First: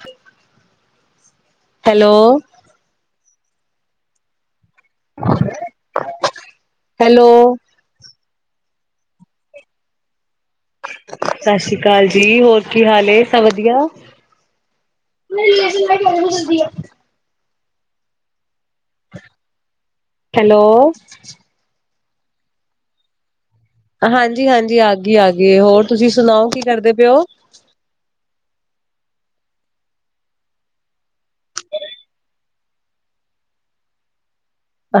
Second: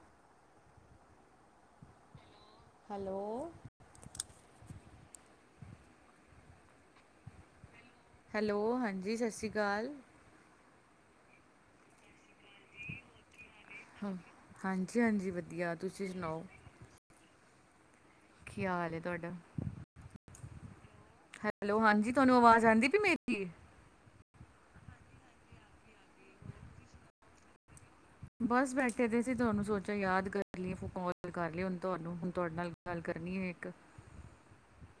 ਠੀਕ, hello, hello, hello, hello, ਹਾਂਜੀ ਸਤਿ ਸ਼੍ਰੀ ਅਕਾਲ। ਸਸ ਰੀ ਅਕਾਲ ਜੀ ਹੋਰ ਕੀ ਹਾਲ ਐ। ਆਪਾ ਵਧੀਆ ਹਾਂ ਹਾਂਜੀ ਹਾਂਜੀ ਵਧੀਆ ਤੁਸੀਂ ਸੁਣਾਓ ਕੀ ਹਾਲ ਹੈ ਤੁਹਾਡਾ? ਹੈਲੋ, ਹੈਲੋ, ਹਾਂਜੀ। ਤੁਹਾਨੂੰ ਆਵਾਜ਼ ਆਉਂਦੀ ਪਈ ਮੇਰੀ ਹਾਂਜੀ-ਹਾਂਜੀ ਆ ਗਈ ਆ ਗਈ, ਹੋਰ ਤੁਸੀਂ ਸੁਣਾਓ ਕੀ ਕਰਦੇ ਪਇਓ। ਬਸ ਬੈਠੇ ਦੇ ਸੀਂ ਤੁਹਾਨੂੰ ਸੋਚਿਆ ਯਾਦ ਕਰ ਲਈਏ ਕੌਲ ਕਰ ਲਈਏ ਹੁਣ ਤੁਹਾਨੂੰ ਹੁਣ ਤੁਹਾਡੇ ਨਾਲ ਗੱਲ ਕਰਨੀ ਐ ਇੱਕ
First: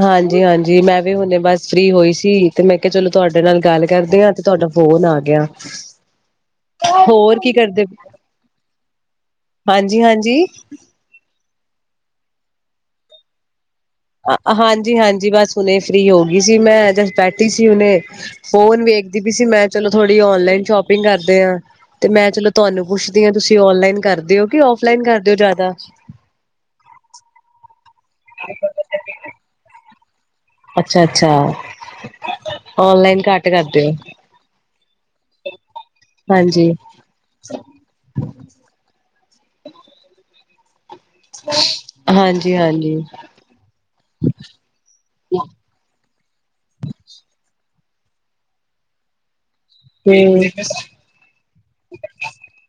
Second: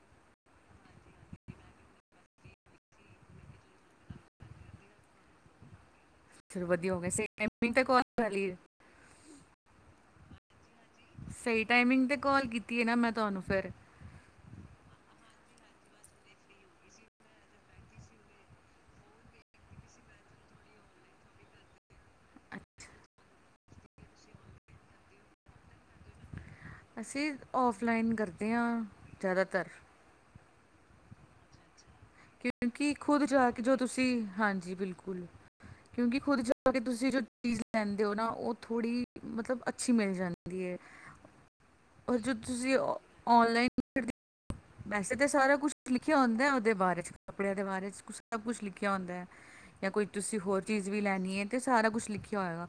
ਹਾਂਜੀ -ਹਾਂਜੀ ਮੈਂ ਵੀ ਹੁਣੇੇ ਬਸ ਫ੍ਰੀ ਹੋਈ ਸੀ ਤੇ ਮੈਂ ਕਿਹਾ ਚਲੋ ਤੁਹਾਡੇ ਨਾਲ ਗੱਲ ਕਰਦਿਆਂ ਤੇ ਤੁਹਾਡਾ ਫੋਨ ਆ ਗਿਆ। ਚਲੋ ਵਧੀਆ ਹੋਗੇ [inaudible] ਹੋਰ ਕੀ ਕਰਦੇ ਜੀ। ਸਹੀ ਟਾਈਮਿੰਗ ਤੇ ਕੌਲ ਕੀਤੀ ਹੈ ਨਾ ਮੈਂ ਤੁਹਾਨੂੰ ਫਿਰ ਹਾਂਜੀ- ਹਾਂਜੀ ਬਸ ਹੁਣੇ ਫ੍ਰੀ ਹੋ ਗਈ ਸੀ ਮੈਂ ਜ ਬੈਠੀ ਸੀ ਹੁਨੇ ਫੋਨ ਵੇਖਦੀ ਵੀ ਸੀ ਮੈਂ ਚਲੋ ਥੋੜੀ ਓਨਲਾਈਨ ਸ਼ੋਪਿੰਗ ਕਰਦੇ ਆ ਤੇ ਮੈਂ ਚਲੋ ਤੁਹਾਨੂੰ ਅੱਛਾ ਪੁੱਛਦੀ ਹਾਂ ਤੁਸੀ ਓਨਲਾਈਨ ਕਰ ਦਿਓ ਕਿ ਔਫਲਾਈਨ ਕਰਦੇ ਓ ਜ਼ਿਆਦਾ। ਅਸੀਂ ਔਫ ਔਫਲਾਈਨ ਕਰਦੇ ਹਾਂ ਜ਼ਿਆਦਾਤਰ। ਅੱਛਾ, ਅੱਛਾ। ਕਿਉਂਕਿ ਔਨਲਾਈਨ ਖੁਦ ਘੱਟ ਜਾ ਕੇ ਜੋ ਕਰਦੇ ਹੋ ਤੁਸੀਂ ਹਾਂਜੀ ਬਿਲਕੁਲ ਕਿਉਂਕਿ ਖੁਦ ਜਾ ਹਾਂਜੀ ਕੇ ਤੁਸੀਂ ਜੋ ਚੀਜ਼ ਲੈਂਦੇ ਹੋ ਨਾ ਉਹ ਥੋੜੀ ਮਤਲਬ ਅੱਛੀ ਮਿਲ ਜਾਂਦੀ। ਜੇ ਹਾਂਜੀ ਤੁਸੀਂ ਹਾਂਜੀ ਔਨਲਾਈਨ ਵੈਸੇ ਤਾਂ ਸਾਰਾ ਕੁਛ ਕੀ ਆਂਦਾ ਉਹਦੇ ਬਾਰੇ ਚ ਕੱਪੜਿਆਂ ਦੇ ਬਾਰੇ ਚ ਕੁ ਸਭ ਕੁਛ ਲਿਖਿਆ ਹੁੰਦਾ। ਜਾਂ ਕੋਈ ਤੇ ਤੁਸੀਂ ਹੋਰ ਚੀਜ਼ ਵੀ ਲੈਣੀ ਹੈ ਤਾਂ ਸਾਰਾ ਕੁਛ ਲਿਖਿਆ ਹੋਏਗਾ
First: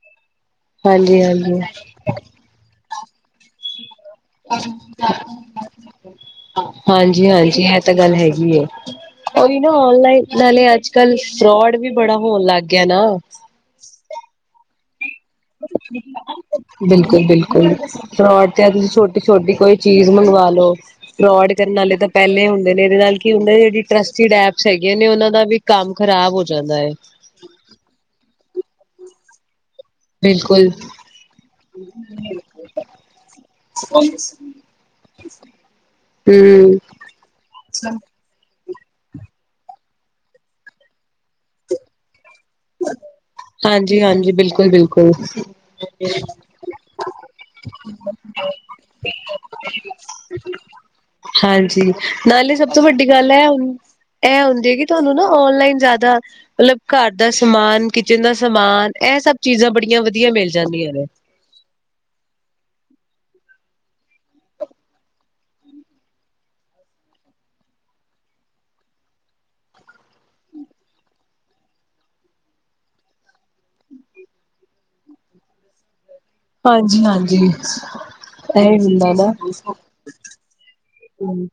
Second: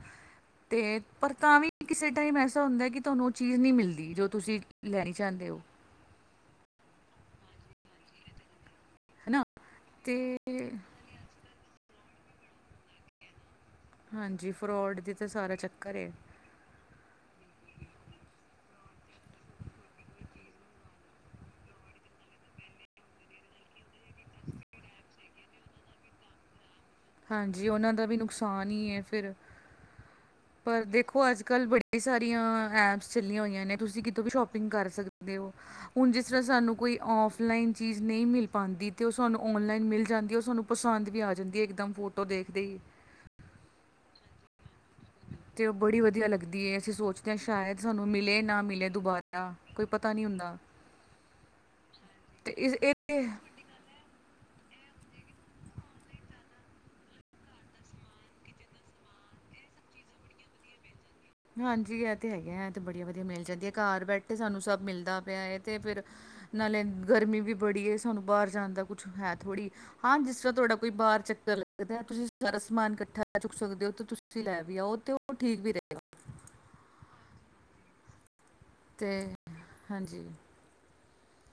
ਅਤੇ ਹਾਂਜੀ ਪਰ ਤਾਂ ਹਾਂਜੀ ਵੀ ਕਿਸੇ ਟਾਈਮ ਐਸਾ ਹੁੰਦਾ ਕਿ ਤੁਹਾਨੂੰ ਚੀਜ਼ ਨਹੀਂ ਮਿਲਦੀ ਜੋ ਤੁਸੀਂ ਲੈਣੀ ਚਾਂਹਦੇ ਹੋ। ਜੀ ਹਾਂਜੀ ਇਹ ਤਾਂ ਗੱਲ ਹੈਗੀ ਐ। ਹੈਨਾ ਔਰ ਇਹ ਨਾ ਔਨਲਾਈਨ ਤੇ ਨਾਲੇ ਅੱਜ- ਕੱਲ੍ਹ ਫਰੋਡ ਵੀ ਬੜਾ ਹੋਣ ਲੱਗ ਗਿਆ ਨਾ। ਹਾਂਜੀ। ਫਰੋਡ ਦੀ ਤੇ ਸਾਰਾ ਚੱਕਰ ਏ। ਬਿਲੁ ਬਿਲਕੁਲ ਫਰੋਡ ਤੇ ਤੁਸੀਂ ਛੋਟੀ ਛੋਟੀ ਕੋਈ ਚੀਜ਼ ਮੰਗਵਾ ਲੋ ਫਰੋਡ ਕਰਨ ਵਾਲੇ ਤਾਂ ਪਹਿਲੇ ਹੁੰਦੇ ਨੇ ਇਹਦੇ ਨਾਲ ਕੀ ਜਿਹੜ ਟਸਡ ਐਪਸ ਹੈਗੇੀਆਂ ਨੇ ਉਹਨਾਂ ਦਾ ਵੀ ਕੰਮ ਖਰਾਬ ਹੋ ਜਾਂਦਾ ਹੈ। ਹਾਂਜੀ ਉਹਨਾਂ ਦਾ ਵੀ ਨੁਕਸਾਨ ਹੀ ਹੈ ਫਿਰ ਬਿਲਕੁਲ ਪਰ ਦੇਖੋ ਅੱਜ ਕੱਲ ਬੜੀ ਸਾਰੀਆਂ ਐਪਸ ਚੱਲੀਆਂ ਹੋਈਆਂ ਨੇ ਤੁਸੀਂ ਕਿਤੋਂ ਵੀ ਸ਼ੋਪਿੰਗ ਕਰ ਸਕਦੇ ਹੋ ਹੁਣ ਜਿਸ ਤਰ੍ਹਾਂ ਸਾਨੂੰ ਹਮ ਕੋਈ ਫਲਾਈਨ ਚੀਜ਼ ਨਹੀਂ ਮਿਲ ਪਾਉਂਦੀ ਤੇ ਉਹ ਸਾਨੂੰ ਔਨਲਾਈਨ ਮਿਲ ਜਾਂਦੀ ਉਹ ਸਾਨੂੰ ਪਸੰਦ ਵੀ ਆ ਜਾਂਦੀ ਹੈ ਇੱਕਦਮ ਫੋਟ। ਹਾਂਜੀ ਹਾਂਜੀ ਬਿਲਕੁਲ। ਬਿਲਕੂਲ ਤੇ ਉਹ ਬੜੀ ਵਧੀਆ ਲੱਗਦੀ ਹੈ ਅਸੀਂ ਸੋਚਦੇ ਹਾਂ ਸ਼ਾਇਦ ਸਾਨੂੰ ਮਿਲੇ ਨਾ ਮਿਲੇ ਦੁਬਾਰਾ ਕੋਈ ਪਤਾ ਨਹੀਂ ਹੁੰਦਾ। ਨਾਲ ਤੇ ਹੀ ਸਭ ਇਸ ਤੋਂ ਵੱਡੀ ਇਹ ਗੱਲ ਏ ਹੁਣ ਇਹ ਉਂਜੈ ਤੁਹਾਨੂੰ ਨਾ ਔਨਲਾਈਨ ਜਿਆਦਾ ਮਤਲਬ ਘਰ ਦਾ ਸਮਾਨ ਕਿਚਨ ਦਾ ਸਮਾਨ ਇਹ ਸਭ ਚੀਜ਼ਾਂ ਬੜੀਆਂ ਵਧੀਆ ਮਿਲ ਜਾਂਦੀਆਂ ਨੇ ਹਾਂਜੀ ਇਹ ਤੇ ਹੈਗੇ ਹੈ ਤੇ ਬੜੀਆ ਵਧੀਆ ਮਿਲ ਜਾਂਦੀ ਹੈ ਘਰ ਬੈਠੇ ਸਾਨੂੰ ਸਭ ਮਿਲਦਾ ਪਿਆ ਹੈ ਤੇ ਫਿਰ ਨਾਲੇ ਗਰਮੀ ਵੀ ਬੜੀ ਹੈ ਸਾਨੂੰ ਬਾਹਰ ਜਾਣ ਦਾ ਕੁਛ ਹੈ ਥੋੜ੍ਹੀ ਹਾਂ ਜਿਸ ਤਰ੍ਹਾਂ ਤੁਹਾਡਾ ਕੋਈ ਬਾਹਰ ਚੱਕਰ ਲੱਗਦਾ ਤੁਸੀਂ ਸਾਰਾ ਸਮਾਨ ਇਕੱਠਾ ਚੁੱਕ ਸਕਦੇ ਹੋ ਤਾਂ ਤੁਸੀਂ ਲੈ ਵੀ ਆਓ ਤੇ ਉਹ ਠੀਕ ਵੀ ਰਹੇ ਹਾਂਜੀ ਹਾਂਜੀ। [inaudible] ਤੇ ਹਾਂਜੀ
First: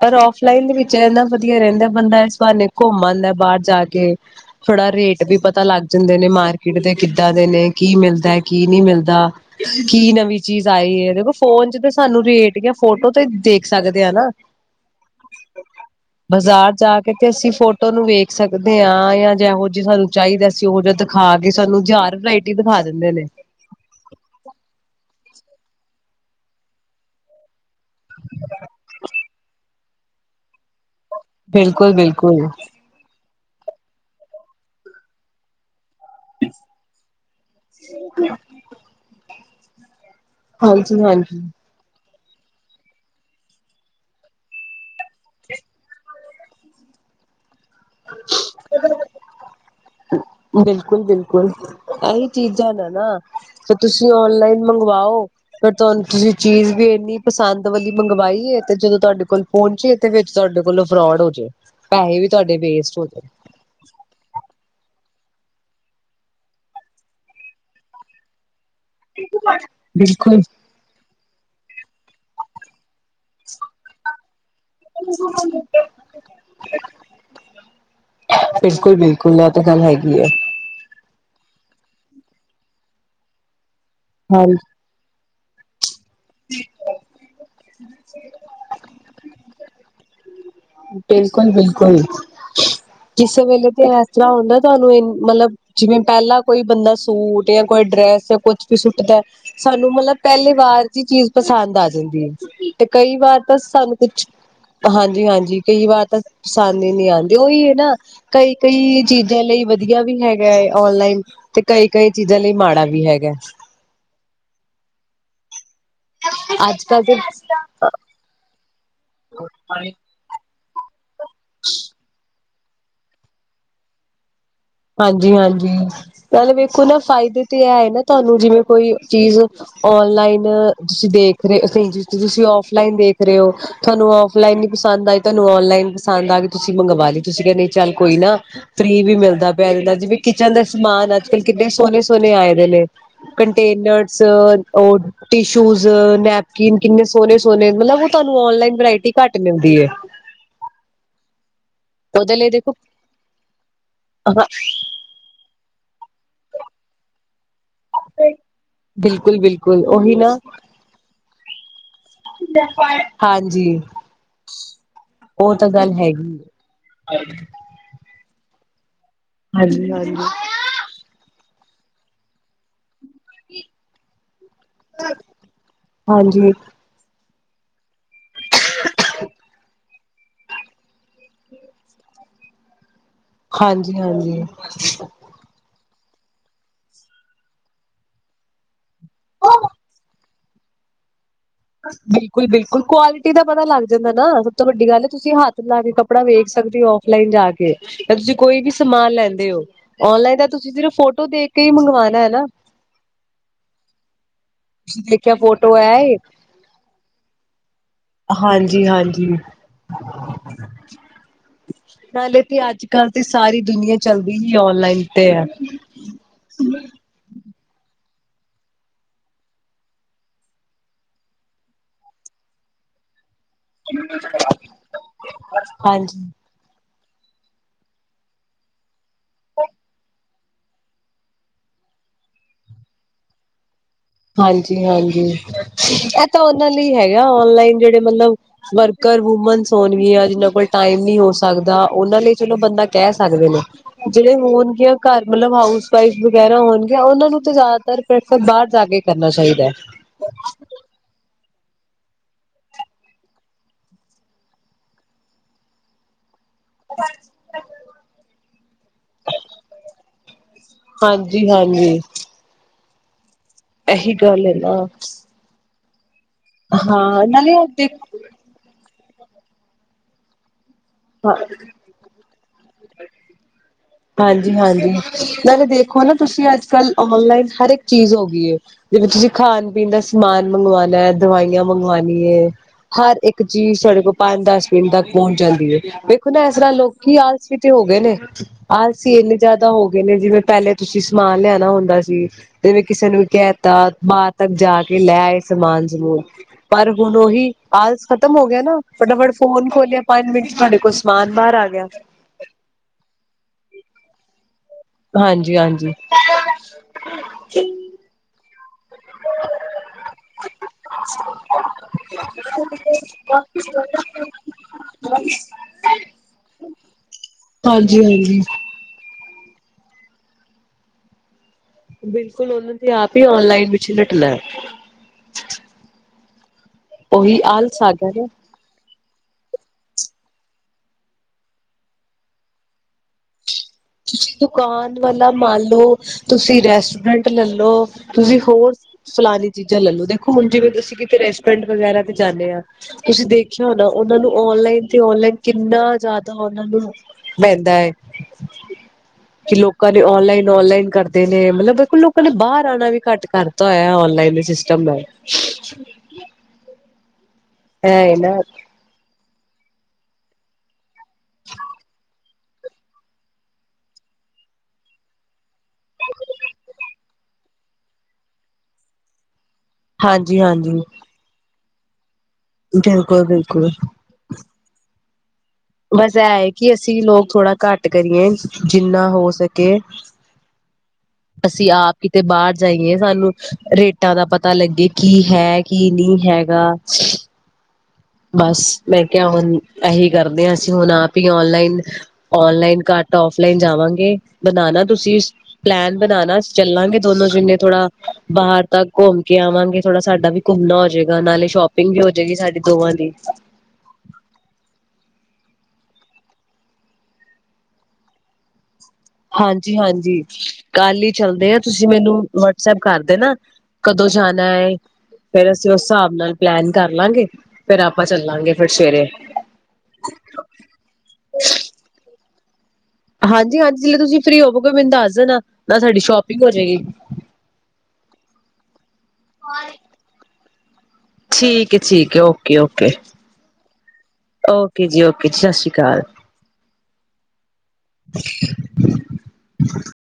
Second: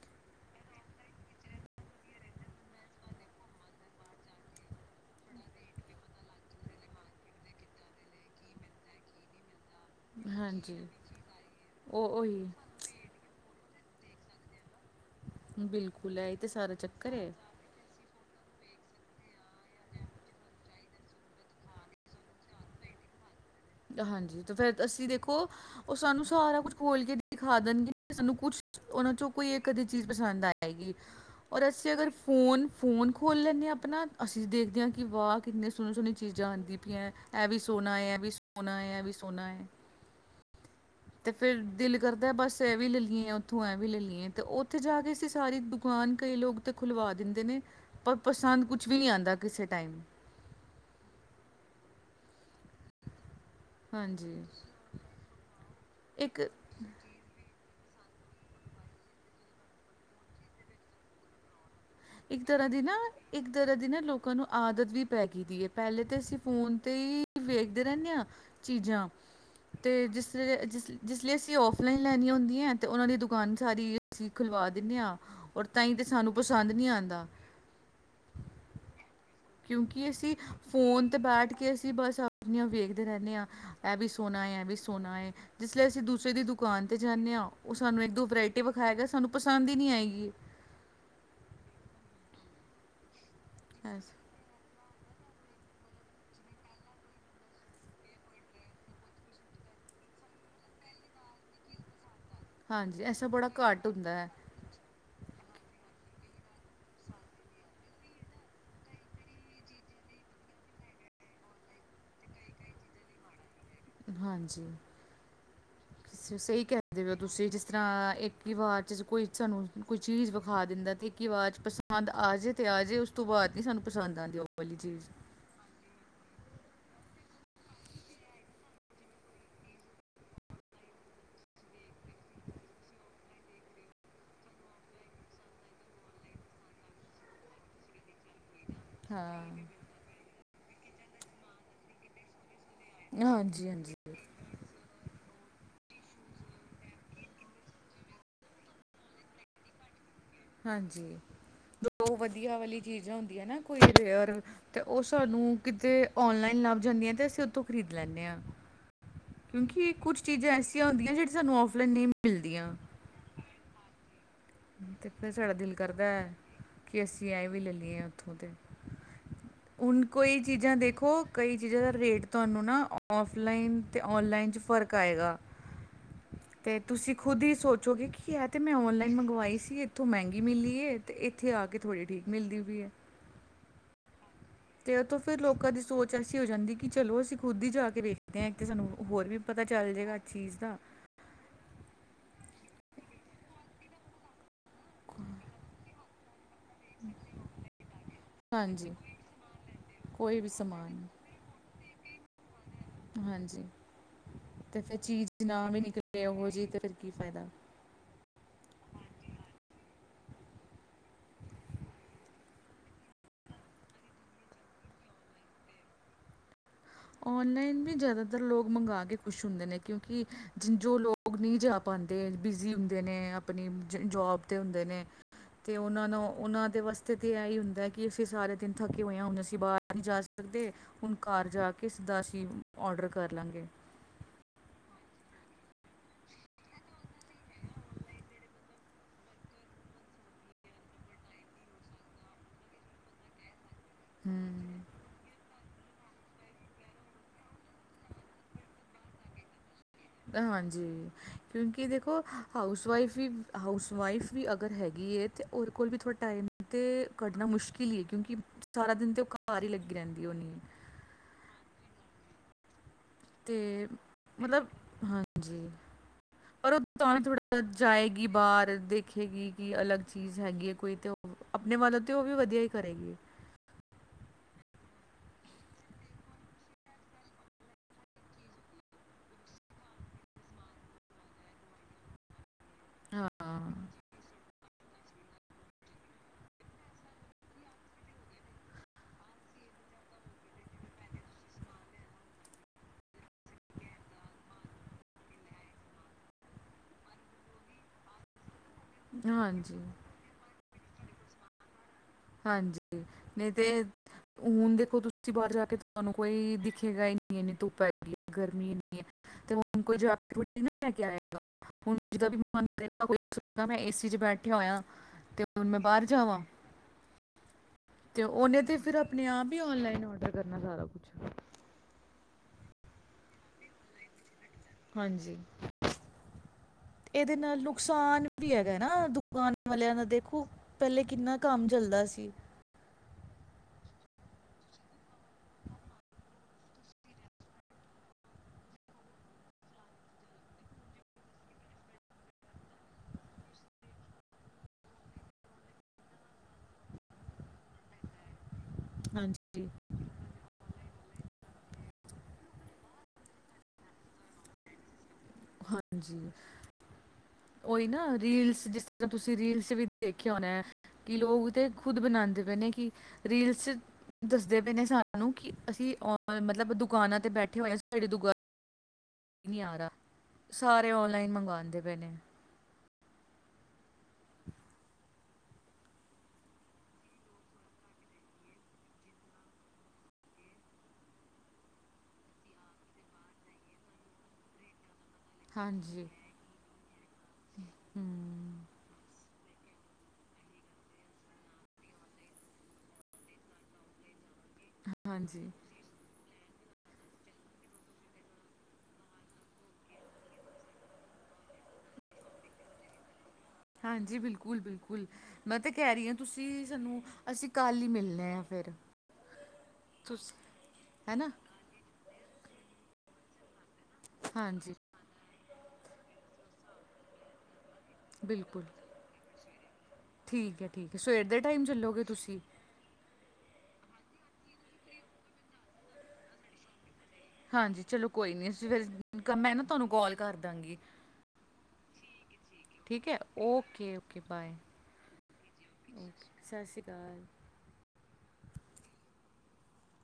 ਪਰ ਅਫਲਾਈਨ ਦੇ ਵਿੱਚ ਇਹਨਾ ਵਧੀਆ ਰਹਿੰਦਾ ਬੰਦਾ ਇਸ ਬਰੇ ਘੁੰਮਣਂਦਾ ਬਾਹਰ ਜਾ ਕੇ ਥੋੜਾ ਰੇਟ ਵੀ ਪਤਾ ਲੱਗ ਜਾਂਦੇ ਨੇ ਮਾਰਕੀਟ ਦੇ ਕਿੱਦਾਂ ਦੇ ਨੇ ਕੀ ਮਿਲਦਾ ਕੀ ਨਹੀਂ ਮਿਲਦਾ ਕੀ ਨਵੀਂ ਹਾਂਜੀ ਆਈ ਹੈ ਦੇਖੋ ਫੋਨ ਚ ਤੇ ਉਹ ਸਾਨੂੰ ਉਹੀ ਰੇਟ ਫੋਟੋ ਤੇ ਦੇਖ ਸਕਦੇ ਹਾਂ ਨਾ ਬਿਲਕੁਲ ਏ ਇਹ ਤੇ ਸਾਰਾ ਚੱਕਰ ਹੈ ਤੁਹਾਨੂੰ ਵੇਖ ਸਕਦੇ ਹਾਂ ਜਾਂ ਜਹੋ ਜਿ ਸਾਨੂੰ ਚਾਹੀਦਾ ਅਸੀਂ ਉਹੋ ਜਿਹਾ ਦਿਖਾ ਕੇ ਸਾਨੂੰ ਜ਼ਾਰ ਵਰਾਇਟੀ ਦਿਖਾ ਦਿੰਦੇ ਨੇ ਹਾਂਜੀ ਤੇ ਫੇਰ ਅਸੀਂ ਦੇਖੋ ਉਹ ਸਾਨੂੰ ਸਾਰਾ ਕੁਛ ਖੋਲ ਕੇ ਦਿਖਾ ਦੇਣਗੇ ਸਾਨੂੰ ਕੁਛ ਉਹਨਾਂ ਚੋਂ ਕੋਈ ਕਦੇ ਚੀਜ਼ ਪਸੰਦ ਆਏਗੀ ਔਰ ਅਸੀਂ ਬਿਲਕੁਲ ਅਗਰ ਬਿਲਕੁਲ ਫੋਨ ਫੋਨ ਖੋਲ ਲੈਂਦੇ ਹਾਂ ਆਪਣਾ ਅਸੀਂ ਦੇਖਦੇ ਹਾਂ ਕਿ ਵਾਹ ਕਿੰਨੇ ਸੋਹਣੇ ਸੋਹਣੀ ਚੀਜ਼ਾਂ ਆਂਦੀ ਪਿਆ ਇਹ ਵੀ ਸੋਹਣਾ ਹੈ ਇਹ ਵੀ ਸੋਨਾ ਏ ਅ ਵੀ ਸੋਨਾ ਹੈ ਹਾਂਜੀ ਤੇ ਹਾਂਜੀ ਫਿਰ ਦਿਲ ਕਰਦਾ ਬਸ ਐਂ ਵੀ ਲੈ ਲਈਏ ਉੱਥੋਂ ਐਂ ਵੀ ਲੈ ਲਈਏ ਅਤੇ ਉੱਥੇ ਜਾ ਕੇ ਅਸੀਂ ਸਾਰੀ ਦੁਕਾਨ ਕਈ ਲੋਕ ਤਾਂ ਖੁਲਵਾ ਦਿੰਦੇ ਨੇ ਪਰ ਪਸੰਦ ਕੁਛ ਵੀ ਨਹੀਂ ਆਉਂਦਾ ਕਿਸੇ [unintelligible] ਬਿਲਕੁਲ ਬਿਲਕੁਲ ਇਹੀ ਚੀਜ਼ਾਂ ਨੇ ਨਾ ਤੇ ਤੁਸੀਂ ਹਾਂਜੀ ਔਨਲਾਈਨ ਮੰਗਵਾਓ ਪਰ ਤੁਹਾਨੂੰ ਤੁਸੀਂ ਇੱਕ ਚੀਜ਼ ਵੀ ਇਨੀ ਪਸੰਦ ਵੀ ਮੰਗਵਾਈਏ ਤੇ ਜਦੋਂ ਤੁਹਾਡੇ ਕੋਲ ਪਹੁੰਚੇ ਤੇ ਫਿਰ ਤੁਹਾਡੇ ਕੋਲੋਂ ਫਰੋਡ ਹੋ ਜਾੇ ਇੱਕ ਤਰ੍ਹਾਂ ਦੀ ਨਾ ਇੱਕ ਤਰ੍ਹਾਂ ਦੀ ਨਾ ਲੋਕਾਂ ਨੂੰ ਆਦਤ ਵੀ ਪੈ ਗ ਦੀ ਹੈ ਪਹਿਲੇ ਤਾਂ ਅਸੀਂ ਫੋਨ ਤੇ ਹੀ ਵੇਖਦੇ ਰਹਿੰਦੇ ਹਾਂ ਚੀਜ਼ਾਂ ਤੇ ਜਿਸ ਬਿਲਕੁਲ ਜਿਸ ਵੇਲੇ ਅਸੀਂ ਆਫ ਲੈਣੀਆਂ ਹੁੰਦੀਆ। ਤੇ ਉਹਨਾਂ ਦੀ ਦੁਕਾਨ ਸਾਰੀ ਅਸੀਂ ਖੁਲਵਾ ਦਿੰਨੇ ਆ ਔਰ ਤਾਹੀ ਤੇ ਸਾਨੂੰ ਪਸੰਦ ਨਹੀਂ ਆਦਾ ਖੁਲਾ ਤਾਂ ਗੱਲ ਹੈਗੀ ਆ ਤੇ ਬੈਠ ਕੇ ਅਸੀਂ ਬਸ ਆਪਣ ਵੇਖਦੇ ਰਹਿੰਦੇ ਹਾਂ ਇਹ ਵੀ ਸੋਹਣਾ ਹੈ ਇਹ ਵੀ ਹਾਂਜੀ ਸੋਹਣਾ ਹੈ ਜਿਸਲੇ ਅਸੀਂ ਦੂ ਕਿਸੇ ਦੀ ਦੁਕਾਨ ਤੇ ਜਾਨੇ ਆ ਉਹ ਸਾਨੂੰ ਇੱਕ ਦੋ ਵਰਾਇਟੀ ਵਿਖਾਏਗਾ, ਸਾਨੂੰ ਪਸੰਦ ਈ ਨੀ ਹੀ ਨਹੀ ਆਏਂਗੀ ‌। ਬਿਲਕੁਲ-ਬਿਲਕੁਲ। ਕਿਸੇ ਵੇਲੇ ਤੇ ਇਸ ਐਸ- ਤਰ੍ਹਾਂ ਹੁੰਦਾ, ਤੁਹਾਨੂੰ ਇ ਮਤਲਬ, ਜਿਵੇਂ ਪਹਿਲਾਂ ਕੋਈ ਬੰਦਾ ਸੂਟ ਜਾਂ ਕੋਈ ਡਰੈਸ ਜਾਂ ਕੁਛ ਵੀ ਸੁੱਟਦਾ, ਸਾਨੂੰ ਮਤਲਬ ਪਹਿਲੀ ਵਾਰ ਦੀ ਚੀਜ਼ ਪਸੰਦ ਆ ਜਾਂਦੀ ਐ। ਤੇ, ਹਾਂਜੀ ਕਈ ਐਸਾ ਵਾਰ ਬੜਾ ਤਾਂ ਘੱਟ ਸਾਨੂੰ ਹੁੰਦਾ ਕੁਛ ਹੈ ਹਾਂਜੀ-ਹਾਂਜੀ, ਕਈ ਵਾਰ ਤਾਂ ਪਸੰਦ ਹੀ ਨੀ ਆਦੀ, ਉਹੀ ਹੈ ਨਾ ਕਈ ਕਈ ਚੀਜ਼ਾਂ ਲਈ ਵਧੀਆ ਵੀ ਹੈਗਾ ਔਨਲਾਈਨ, ਤੇ ਕਈ ਕਈ ਚੀਜ਼ਾਂ ਲਈ ਮਾੜਾ ਵੀ ਹੈਗਾ। ਹਾਂਜੀ, ਸਹੀ ਅੱਜ ਕੱਲ ਕਹਿੰਤੇ ਔ ਤੁਸੀਂ, ਤੇ ਜਿਸ ਤਰ੍ਹਾਂ ਇੱਕ ਹੀ ਵਾਰ ਕੋਈ ਸਾਨੂੰ ਕੋਈ ਚੀਜ਼ ਖਾ ਦਿੰਦਾ ਤੇ ਕੀ ਆਵਾਜ਼ ਪਸੰਦ ਆ ਜੇ ਤੇ ਆ ਜੇ, ਉਸ ਤੋਂ ਬਾਅਦ ਨੀ ਸਾਨੂੰ ਪਸੰਦ ਆਦੀ, ਉਹ ਵਾਲੀ ਚੀਜ਼ ਹਾਂਜੀ-ਹਾਂਜੀ, ਪਹਿਲੇ ਵੇਖੋ ਨਾ ਫਾਇਦੇ ਤੇ ਇਹ ਐ, ਨਾ ਤੁਹਾਨੂੰ ਜਿਵੇਂ ਕੋਈ ਚੀਜ਼ ਔਨਲਾਈਨ, ਤੁਸੀਂ ਦੇਖ ਰਹੇ ਕੇ ਚੀ ਤੁਸੀਂ ਔਫਲਾਈਨ ਦੇਖ ਰਹੇ ਹੋ, ਤੁਹਾਨੂੰ ਔਫਲਾਈਨ ਨੀ ਪਸੰਦ ਆਈ ਤੁਹਾਨੂੰ ਔਨਲਾਈਨ ਪਸੰਦ ਆ ਗਈ, ਤੁਸੀਂ ਮੰਗਵਾ ਲੀ, ਤੁਸੀਂ ਕਿਹਾ ਕੀ ਚੱਲ ਕੋਈ ਨਾ ਫ੍ਰਰੀ ਵੀ ਹਾਂ ਮਿਲਦਾ ਜਿਵੇਂ ਕਿਚਨ ਦਾ ਸਮਾਨ, ਅਜ ਕੱਲ ਕਿਨੇ ਸੋਹਣੇ-ਸੋਹਣੇ ਆਏ। ਨਾ, ਹਾਂਜੀ ਹਾਂਜੀ ਕਟੇਨਸ ਉਹ ਟਿਸ਼ੂਜ ਨੈਪਕਿਨ, ਕਿੰਨੇ ਸੋਹਣੇ-ਸੋਹਣੇ, ਮਤਲਬ ਉਹ ਤੁਹਾਨੂੰ ਔਨਲਾਈਨ ਵਰਾਇਟੀ ਘੱਟ ਮਿਲਦੀ ਐ। ਹਾਂਜੀ। ਉਹ ਲਈ ਵਧੀਆ ਦੇਖੋ ਵਾਲੀ ਚੀਜ਼ਾਂ ਹੁੰਦੀਆਂ ਨਾ, ਕੋਈ ਰੀਅਰ ਹਾਂ ਤੇ ਉਹ ਸਾਨੂੰ ਕਿਤੇ ਔਨਲਾਈਨ ਲੱਭ ਜਾਂਦੀਆਂ, ਤੇ ਅਸੀਂ ਉੱਥੋਂ ਖਰੀਦ ਲੈਂਦੇ ਐ। ਬਿਲਕੁਲ-ਬਿਲਕੁਲ ਕਿਉਂਕਿ ਉਹੀ ਕੁਛ ਨਾ ਚੀਜ਼ਾਂ ਐਸੀਆਂ ਹੁੰਦੀਆਂ, ਜਿਹੜੀ ਸਾਨੂੰ ਔਫਲਾਈਨ ਨਹੀਂ ਮਿਲਦੀਆਂ। ਹਾਂਜੀ ਤੇ ਫੇਰ ਸਾਡਾ ਉਹ ਤਾਂ ਦਿਲ ਗੱਲ ਕਰਦਾ ਐ, ਹੈਗੀ ਕਿ ਅਸੀਂ ਐਂਵੇ ਲੈ ਲਈਏ ਆ। ਉਹ ਤੇ ਹਾਂਜੀ ਹੁਣ ਹਾਂਜੀ ਕੋਈ ਚੀਜ਼ਾਂ ਦੇਖੋ, ਕਈ ਜੀ ਦਾ ਰੇਟ ਤੁਹਾਨੂੰ ਨਾ ਔਫਲਾਈਨ ਤੇ ਔਨਲਾਈਨ ਚ ਫ਼ਰਕ ਆਏਗਾ ਹਾਂਜੀ ਤੇ, ਤੁਸੀਂ ਖੁਦ ਹੀ ਸੋਚੋਗੇਂ, ਕੀ ਇਹ ਤੇ ਮੈਂ ਔਨਲਾਈਨ ਮੰਗਵਾਈ ਸੀ, ਇੱਥੋਂ ਮਹਿੰਗੀ ਮਿਲੀ ਐ ਤੇ, ਇੱਥੇ ਆ ਕੇ ਥੋੜੀ ਠੀਕ ਮਿਲਦੀ ਵੀ ਹੈ। ਹਾਂਜੀ-ਹਾਂਜੀ, ਤੇ ਉਹ ਤੋਂ ਫੇਰ ਲੋਕਾਂ ਦੀ ਸੋਚ, ਚਰਸੀ ਹੋ ਜਾਂਦੀ ਕਿ ਚਲੋ ਅਸੀਂ ਖੁਦ ਹੀ ਜਾ ਕੇ ਵੇਖਦੇ ਹਾਂ ਤੇ ਸਾਨੂੰ ਹੋਰ ਵੀ ਪਤਾ ਚੱਲ ਜਏਗਾ। ਚੀਜ਼ ਦਾ, ਬਿਲਕੁਲ-ਬਿਲਕੁਲ ਕੁਆਲਿਟੀ ਦਾ ਪਤਾ ਲੱਗ ਜਾਂਦਾ ਨਾ, ਵੱਡੀ ਗੱਲ ਹੱਥ ਲਾ ਕੇ ਕੱ ਕੱਪੜਾ ਵੇਖ, ਸਕਦੇ ਹੋ ਔਫਲਾਈਨ ਜਾ ਕੇ ਜਾਂ ਤੁਸੀਂ ਕੋਈ ਵੀ ਹਾਂਜੀ ਸਮਾਨ ਲੈਂਦੇ ਹੋ ਔਨਲਾਈਨ ਕੋਈ ਦਾ ਵੀ ਤੁਸੀਂ ਸਿਰਫ ਸਮਾਨ ਫੋਟੋ ਦੇਖ। ਕਈ ਮੰਗਵਾਣਾ ਹੈ ਨਾ, ਹਾਂਜੀ, ਤੇ ਫਿਰ ਚੀਜ਼ ਦੇਖਿਆ ਨਾ ਫੋਟੋ ਵੀ ਹੈ ਨਿਕਲ ਉਹੋ ਜਿਹੀ ਤੇ ਫਿਰ ਕੀ ਫਾਇਦਾ। ਹਾਂਜੀ-ਹਾਂਜੀ, ਪਲੇ ਤੇ ਅੱਜ ਕਲ ਤੇ ਸਾਰੀ ਦੁਨੀਆਂ ਚਲਦੀ ਹੀ ਔਨਲਾਈਨ ਤੇ। ਔਨਲਾਈਨ ਵੀ ਜ਼ਿਆਦਾਤਰ ਲੋਕ ਮੰਗਵਾ ਕੇ ਖੁਸ਼ ਹੁੰਦੇ ਨੇ ਕਿਉਂਕਿ ਜੋ ਨਹੀਂ ਜਾ ਪਾਦੇ ਬਿਜ਼ੀ ਹੁੰਦੇ ਨੇ। ਆਪਣੀ ਜੋਬ ਤੇ ਹੁੰਦੇ ਨੇ ਤੇ ਉਹ ਨੂੰ ਹਾਂਜੀ ਉਹਨਾਂ ਦੇ ਬਸ, ਅਤੇ ਤੇ ਇਹ ਹੀ ਹੁੰਦਾ ਕਿ ਉਸ ਸਾਰਾ ਦਿਨ ਥੱਕ ਹੋਏ ਹੁਣ ਅਸੀਂ ਬਾਹਰ ਨ ਜਾ ਸਕਦੇ ਹੁਣ ਘਰ ਜਾ ਕੇ, ਕਿਸ ਦਾ ਅਸੀਂ ਔਡਰ ਕਰ ਲਵਾਂਗੇ। ਹਾਂਜੀ-ਹਾਂਜੀ ਇਹ ਤਾਂ ਉਹਨਾਂ ਲਈ ਹੈਗਾ ਔਨਲਾਈਨ ਜਿਹੜੇ ਮਤਲਬ ਵਰਕਰ ਵੂਮਨ ਹੋਣ ਗਿਆ, ਜਿਨਾਂ ਕੋਲ ਟਾਈਮ ਨੀ ਹੋ ਸਕਦਾ ਉਹਨਾਂ ਲਈ ਚਲੋ ਬੰਦਾ ਕਹਿ ਸਕਦੇ ਨੇ। ਜਿਹੜੇ ਹੂੰ ਹੋਣਗੀਆਂ ਘਰ ਮਤਲਬ ਹਾਊਸ ਸਾਈ ਵਗੈਰਾ ਹੋਣਗੀਆਂ ਉਹਨਾਂ ਨੂੰ ਤੇ ਜ਼ਿਆਦਾਤਰ ਪ੍ਰਫਰ ਬਾਹਰ ਜਾ ਕੇ ਕਰਨਾ ਚਾਹੀਦਾ ਹੈ। ਹਾਂਜੀ, ਕਿਉਂਕਿ ਦੇਖੋ, ਹਾਊਸ ਵਾਈਫ ਵੀ ਹਾਊਸ ਵਾਈਫ ਵੀ ਅਗਰ ਹੈਗੀ ਹੈ ਤੇ ਉਹਦੇ ਕੋਲ ਵੀ ਥੋੜਾ ਟਾਈਮ ਤੇ ਕੱਢਨਾ ਮੁਸ਼ਕਿਲ ਹੀ ਕਿਉਂਕਿ ਸਾਰਾ ਦਿਨ ਤੇ ਉਹ ਘਰ ਹੀ ਲੱਗੀ ਰਹਿੰਦੀ ਹੋਣੀ। ਹਾਂਜੀ ਹਾਂਜੀ, [inaudible] ਤੇ ਇਹੀ ਗੱਲ ਹੈ ਮਤਲਬ ਨਾ। ਹਾਂਜੀ, ਪਰ ਉਹ ਤਾਂਣੇ ਹਾਂ ਨਾਲੇ ਥੋੜਾ ਦੇਖ ਜਾਏਗੀ ਬਾਹਰ ਦੇ। [inaudible] ਦੇਖੇਗੀ ਕਿ ਅਲੱਗ ਚੀਜ਼ ਹੈਗੀ ਹੈ। ਕੋਈ ਤੇ ਆਪਣੇ ਵੱਲੋਂ ਤੇ ਉਹ ਵੀ ਵਧੀਆ। ਕੀ ਕਰੇਗੀ। ਹਾਂਜੀ ਹਾਂਜੀ ਨਾਲੇ ਦੇਖੋ ਨਾ ਤੁਸੀਂ ਅੱਜ ਕੱਲ ਔਨਲਾਈਨ ਹਰ ਇੱਕ ਚੀਜ਼ ਹੋ ਗਈ ਹੈ, ਜਿਵੇਂ ਤੁਸੀਂ ਖਾਣ ਪੀਣ ਦਾ ਸਮਾਨ ਮੰਗਵਾਣਾ ਦਵਾਈਆਂ ਮੰਗਵਾਣੀ ਹੈ। ਹਰ ਹਾਂ। ਇੱਕ ਚੀਜ਼ ਤੁਹਾਡੇ ਕੋਲ ਪੰਜ ਦਸ ਮਿੰਟ ਤੱਕ ਪਹੁੰਚ ਜਾਂਦੀ ਹੈ। ਵੇਖੋ ਨਾ ਇਸ ਤਰ੍ਹਾਂ ਲੋਕੀ ਆਲਸੀ ਜਿਹੇ ਹੋ ਗਏ ਨੇ। ਆਲਸੀ ਇੰਨੇ ਜ਼ਿਆਦਾ ਹੋ ਗਏ ਨੇ ਜਿਵੇਂ ਪਹਿਲੇ ਤੁਸੀਂ ਸਮਾਨ ਲਿਆਣਾ ਹੁੰਦਾ ਸੀ ਜਿਵੇਂ ਕਿਸੇ ਨੂੰ ਵੀ ਕਹਿ ਦਿੱਤਾ ਬਾਹਰ ਤੱਕ ਜਾ ਕੇ ਲੈ ਆਏ ਸਮਾਨ ਸਮੂਨ ਪਰ ਹੁਣ ਉਹੀ ਆਲਸ ਖ਼ਤਮ ਹੋ ਗਿਆ ਨਾ। ਫਟਾਫਟ ਫੋਨ ਹਾਂਜੀ। ਖੋਲਿਆ ਪੰਜ ਮਿੰਟ ਵਿੱਚ ਤੁਹਾਡੇ ਕੁਝ ਸਮਾਨ ਬਾਹਰ ਆ ਗਿਆ। ਹਾਂਜੀ ਨਹੀਂ ਤੇ। ਹਾਂਜੀ-ਹਾਂਜੀ। ਮੈਂ [inaudible] ਹਾਂਜੀ ਤੇ ਹਾਂਜੀ ਉਹਨੇ ਤਾਂ ਫਿਰ ਆਪਣੀ। ਆਪ ਹੀ ਔਨਲਾਈਨ ਔਡਰ ਕਰਨਾ ਸਾਰਾ ਜੀ [inaudible] ਬਿਲਕੁਲ ਉਹਨਾਂ ਦੀ ਆਪ ਹੀ ਔਨਲਾਈਨ। ਹਾਂਜੀ ਇਹਦੇ ਉਹੀ ਨਾਲ ਆਲਸ ਆ ਗਿਆ ਨੁਕਸਾਨ ਨਾ ਵੀ ਹੈਗਾ ਐ ਨਾ। ਦੁਕਾਨ ਵਾਲਿਆਂ ਦਾ ਦੇਖੋ ਪਹਿਲੇ ਕਿੰਨਾ ਕੰਮ ਚੱਲਦਾ ਸੀ। ਦੁਕਾਨ ਵਾਲਾ ਮਨ ਲੋ ਤੁਸੀਂ ਰੈਸਟੋਰੈਂਟ ਲੈਲੋ ਤੁਸੀਂ ਹੋਰ ਫਲਾਨੀ ਚੀਜ਼ਾਂ ਲੈਲੋ ਦੇਖੋ ਹੁਣਜਿਵੇ ਤੁਸੀਂ ਕਿਤੇ ਤੁਸੀਂ ਦੇਖ ਰਹੇ ਹੋ ਨਾ ਉਹਨਾਂ ਨੂੰ ਆਨਲਾਈਨ ਤੇ ਆਨਲਾਈਨ ਕਿੰਨਾ ਜਿਆਦਾ [unintelligible] ਰੈਸਟੋਰੈਂਟ ਵਗੈਰਾ ਤੇ ਜਾਂਦੇ ਆ ਤੁਸੀਂ ਦੇਖਿਆ ਹੋਣਾ ਉਹਨਾਂ ਨੂੰ ਆਨਲਾਈਨ ਤੇ ਆਫਲਾਈਨ ਕਿੰਨਾ ਜ਼ਿਆਦਾ ਨੂੰ ਪੈਂਦਾ ਹੈ ਕਿ ਹਾਂਜੀ ਲੋਕਾਂ ਨੇ ਔਨਲਾਈਨ ਔਨਲਾਈਨ ਕਰਨਾ। ਨੇ ਮਤਲਬ ਬਿਲਕੁਲ ਲੋਕਾਂ ਨੇ ਬਾਹਰ ਆਉਣਾ ਵੀ ਘੱਟ ਕਰਤਾ ਹੋਇਆ ਔਨਲਾਈਨ ਸਿਸਟਮ ਹੈ। ਹਾਂਜੀ ਉਹੀ ਨਾ ਰੀਲਸ ਜਿਸ ਤਰ੍ਹਾਂ ਤੁਸੀਂ। ਰੀਲਜ਼ ਵਿਚ ਦੇਖਿਆ ਹੋਣਾ। ਕਿ ਲੋਕ ਤੇ ਖੁਦ ਬਣਾਉਂਦੇ। ਨੇ ਕਿ ਰੀਲਸ ਦੱਸਦੇ ਪਏ ਨੇ ਸਾਨੂੰ ਕਿ ਅਸੀਂ ਉਹ ਮਤਲਬ ਦੁਕਾਨਾਂ। ਤੇ ਬੈਠੇ ਹੋਏ ਨੇ ਸਾਡੇ ਦੁਕਾਨਾਂ ਨਹੀਂ ਆ ਹਾਂਜੀ ਹਾਂਜੀ ਸਾਰੇ ਓਨਲਾਈਨ ਮੰਗਵਾਉਂਦੇ ਵੇਲੇ [unintelligible] ਬਿਲਕੁਲ ਬਿਲਕੁਲ ਬਸ ਇਹ ਹੈ ਕਿ ਅਸੀਂ ਲੋਕ ਥੋੜ੍ਹਾ ਘੱਟ ਕਰੀਏ ਜਿੰਨਾ ਹੋ ਸਕੇ ਅਸੀਂ ਆਪ ਕਿਤੇ ਬਾਹਰ ਜਾਈਏ ਸਾਨੂੰ ਰੇਟਾਂ ਦਾ ਪਤਾ ਲੱਗੇ। ਕੀ ਹੈ ਕੀ ਹਾਂਜੀ ਨਹੀਂ ਹੈਗਾ ਬਸ ਹਮ ਮੈਂ ਕਿਹਾ ਹੁਣ ਇਹੀ ਕਰਦੇ ਹਾਂ ਅਸੀਂ ਹੁਣ ਆਪ ਹੀ ਔਨਲਾਈਨ ਔਨਲਾਈਨ ਘੱਟ ਆਫਲਾਈਨ ਜਾਵਾਂਗੇ ਬਨਾਨਾ ਤੁਸੀਂ ਹਾਂਜੀ ਪਲੈਨ ਨਾ ਨਾ ਚੱਲਾਂਗੇ ਦੋਨੋ ਜਿੰਨੇ ਥੋੜਾ ਬਾਹਰ ਤ ਘੁੰਮ ਕੇ ਆਵਾਂਗੇ ਥੋੜਾ ਸਾਡਾ ਵੀ ਘੁੰਮਣਾ ਹੋਜੇਗਾ ਨਾਲੇ ਸ਼ੋਪਿੰਗ ਵੀ ਹੋਜੇਗੀ ਸਾਡੀ ਦੋਵਾਂ ਦੀ ਹਾਂਜੀ ਬਿਲਕੁਲ ਬਿਲਕੁਲ ਮੈਂ ਤੇ ਕਹਿ ਰਹੀ ਹਾਂ ਤੁਸੀਂ ਸਾਨੂੰ ਅਸੀਂ ਕੱਲ ਹੀ ਮਿਲਣੇ ਆ ਫਿਰ ਹਾਂਜੀ ਹਾਂਜੀ ਤੁਸੀਂ ਕੱਲ ਹੀ ਹੈ ਨਾ ਚੱਲਦੇ ਆ ਤੁਸੀਂ ਮੈਨੂੰ ਵਟਸਐਪ ਕਰ ਦੇਣਾ ਕਦੋਂ ਜਾਣਾ ਹਾਂਜੀ ਏ ਫੇਰ ਅਸੀਂ ਉਸ ਹਿਸਾਬ ਨਾਲ ਪਲੈਨ ਕਾਰ ਲਾਂਗੇ ਫੇਰ ਆਪਾਂ ਚੱਲਾਂਗੇ ਬਿਲਕੁਲ ਫੇਰ ਸਵੇਰੇ ਠੀਕ ਹੈ -ਠੀਕ ਹੈ ਸਵੇਰ ਦੇ ਟਾਈਮ ਚੱਲੋਗੇ ਤੁਸੀਂ ਹਾਂਜੀ। ਹਾਂਜੀ ਜਦੋਂ ਤੁਸੀਂ ਫਰੀ ਹੋਵੋਗੇ ਮੈਨੂੰ ਦੱਸ ਦੇਣਾ ਨਾਲ ਸਾਡੀ ਸ਼ੋਪਿੰਗ ਹੋਜੇਗੀ। ਹਾਂਜੀ ਚਲੋ ਕੋਈ ਨੀ ਫਿਰ ਮੈਂ ਨਾ ਤੁਹਾਨੂੰ ਕਾਲ ਕਰ [inaudible] ਠੀਕ ਹਏ। ਠੀਕ ਏ ਓਕੇ-ਓਕੇ ਓਕੇ ਠੀਕ ਹੈ ਓਕੇ। Okay, bye. ਓਕੇ ਜੀ ਓਕੇ ਜੀ ਸਤਿ ਸ਼੍ਰੀ ਅਕਾਲ ਸਤਿ ਸ਼੍ਰੀ ਅਕਾਲ [unintelligible]